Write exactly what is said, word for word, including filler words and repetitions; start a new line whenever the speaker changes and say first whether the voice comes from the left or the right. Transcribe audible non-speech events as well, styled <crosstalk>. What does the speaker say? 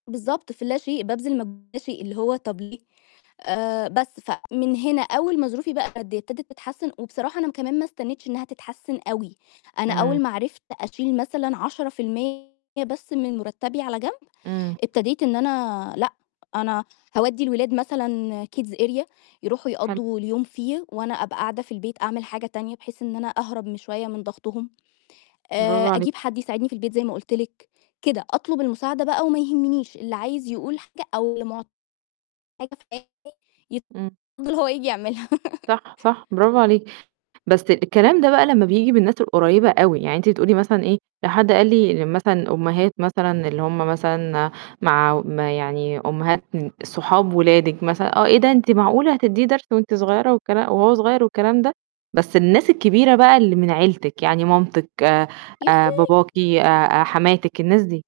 left: بالضبط، في اللا شئ، بابذل مجهود فى اللا شئ، اللي هو طب ليه؟ آآ بس فمن هنا أول ما ظروفي بقى ابتدِت تتحسن وبصراحة أنا م كمان ما استنيتش إنها تتحسن أوي، أنا أول
right: إمم.
left: ما عرفت أشيل مثلًا عشرة فى المِيّة بس من مُرتبي على جنب،
right: إمم.
left: ابتديت إن أنا لأ أنا هاودّي الولاد مثلًا kids area يروحوا
right: حلو.
left: يقضّوا اليوم فيه وأنا أبقى قاعدة في البيت أعمل حاجة تانية بحيث إن أنا أهرب م شوية من ضغطهم. آآ
right: برافو عليكِ.
left: أجيب حد يساعدني في البيت زي ما قُلت لِك، كده، أطلب المساعدة بقى وما يهمنيش، اللي عايز يقول حاجة أو اللي مع <unintelligible>
right: إمم.
left: يتفضّل هو ييجي يعملها. <laughs>
right: صح، صح، برافو عليكِ. بس الكلام ده بقى لمّا بييجي من الناس القريبة أوي، يعني أنتِ بتقولي مثلًا إيه، لو حد قال لي إن مثلًا أمهات مثلًا اللي هُم مثلًا مع ما يعني أمهات صحاب ولادِك مثلًا، آه، إيه ده، أنتِ معقولة هتديه درس وأنتِ صغيرة والكلا وهو صغير والكلام ده؟ بس الناس الكبيرة بقى اللي من عيلتِك يعني مامتِك،
left: يا
right: آآ
left: ختاي!
right: باباكِ، آآ آآ حماتِك، الناس دي.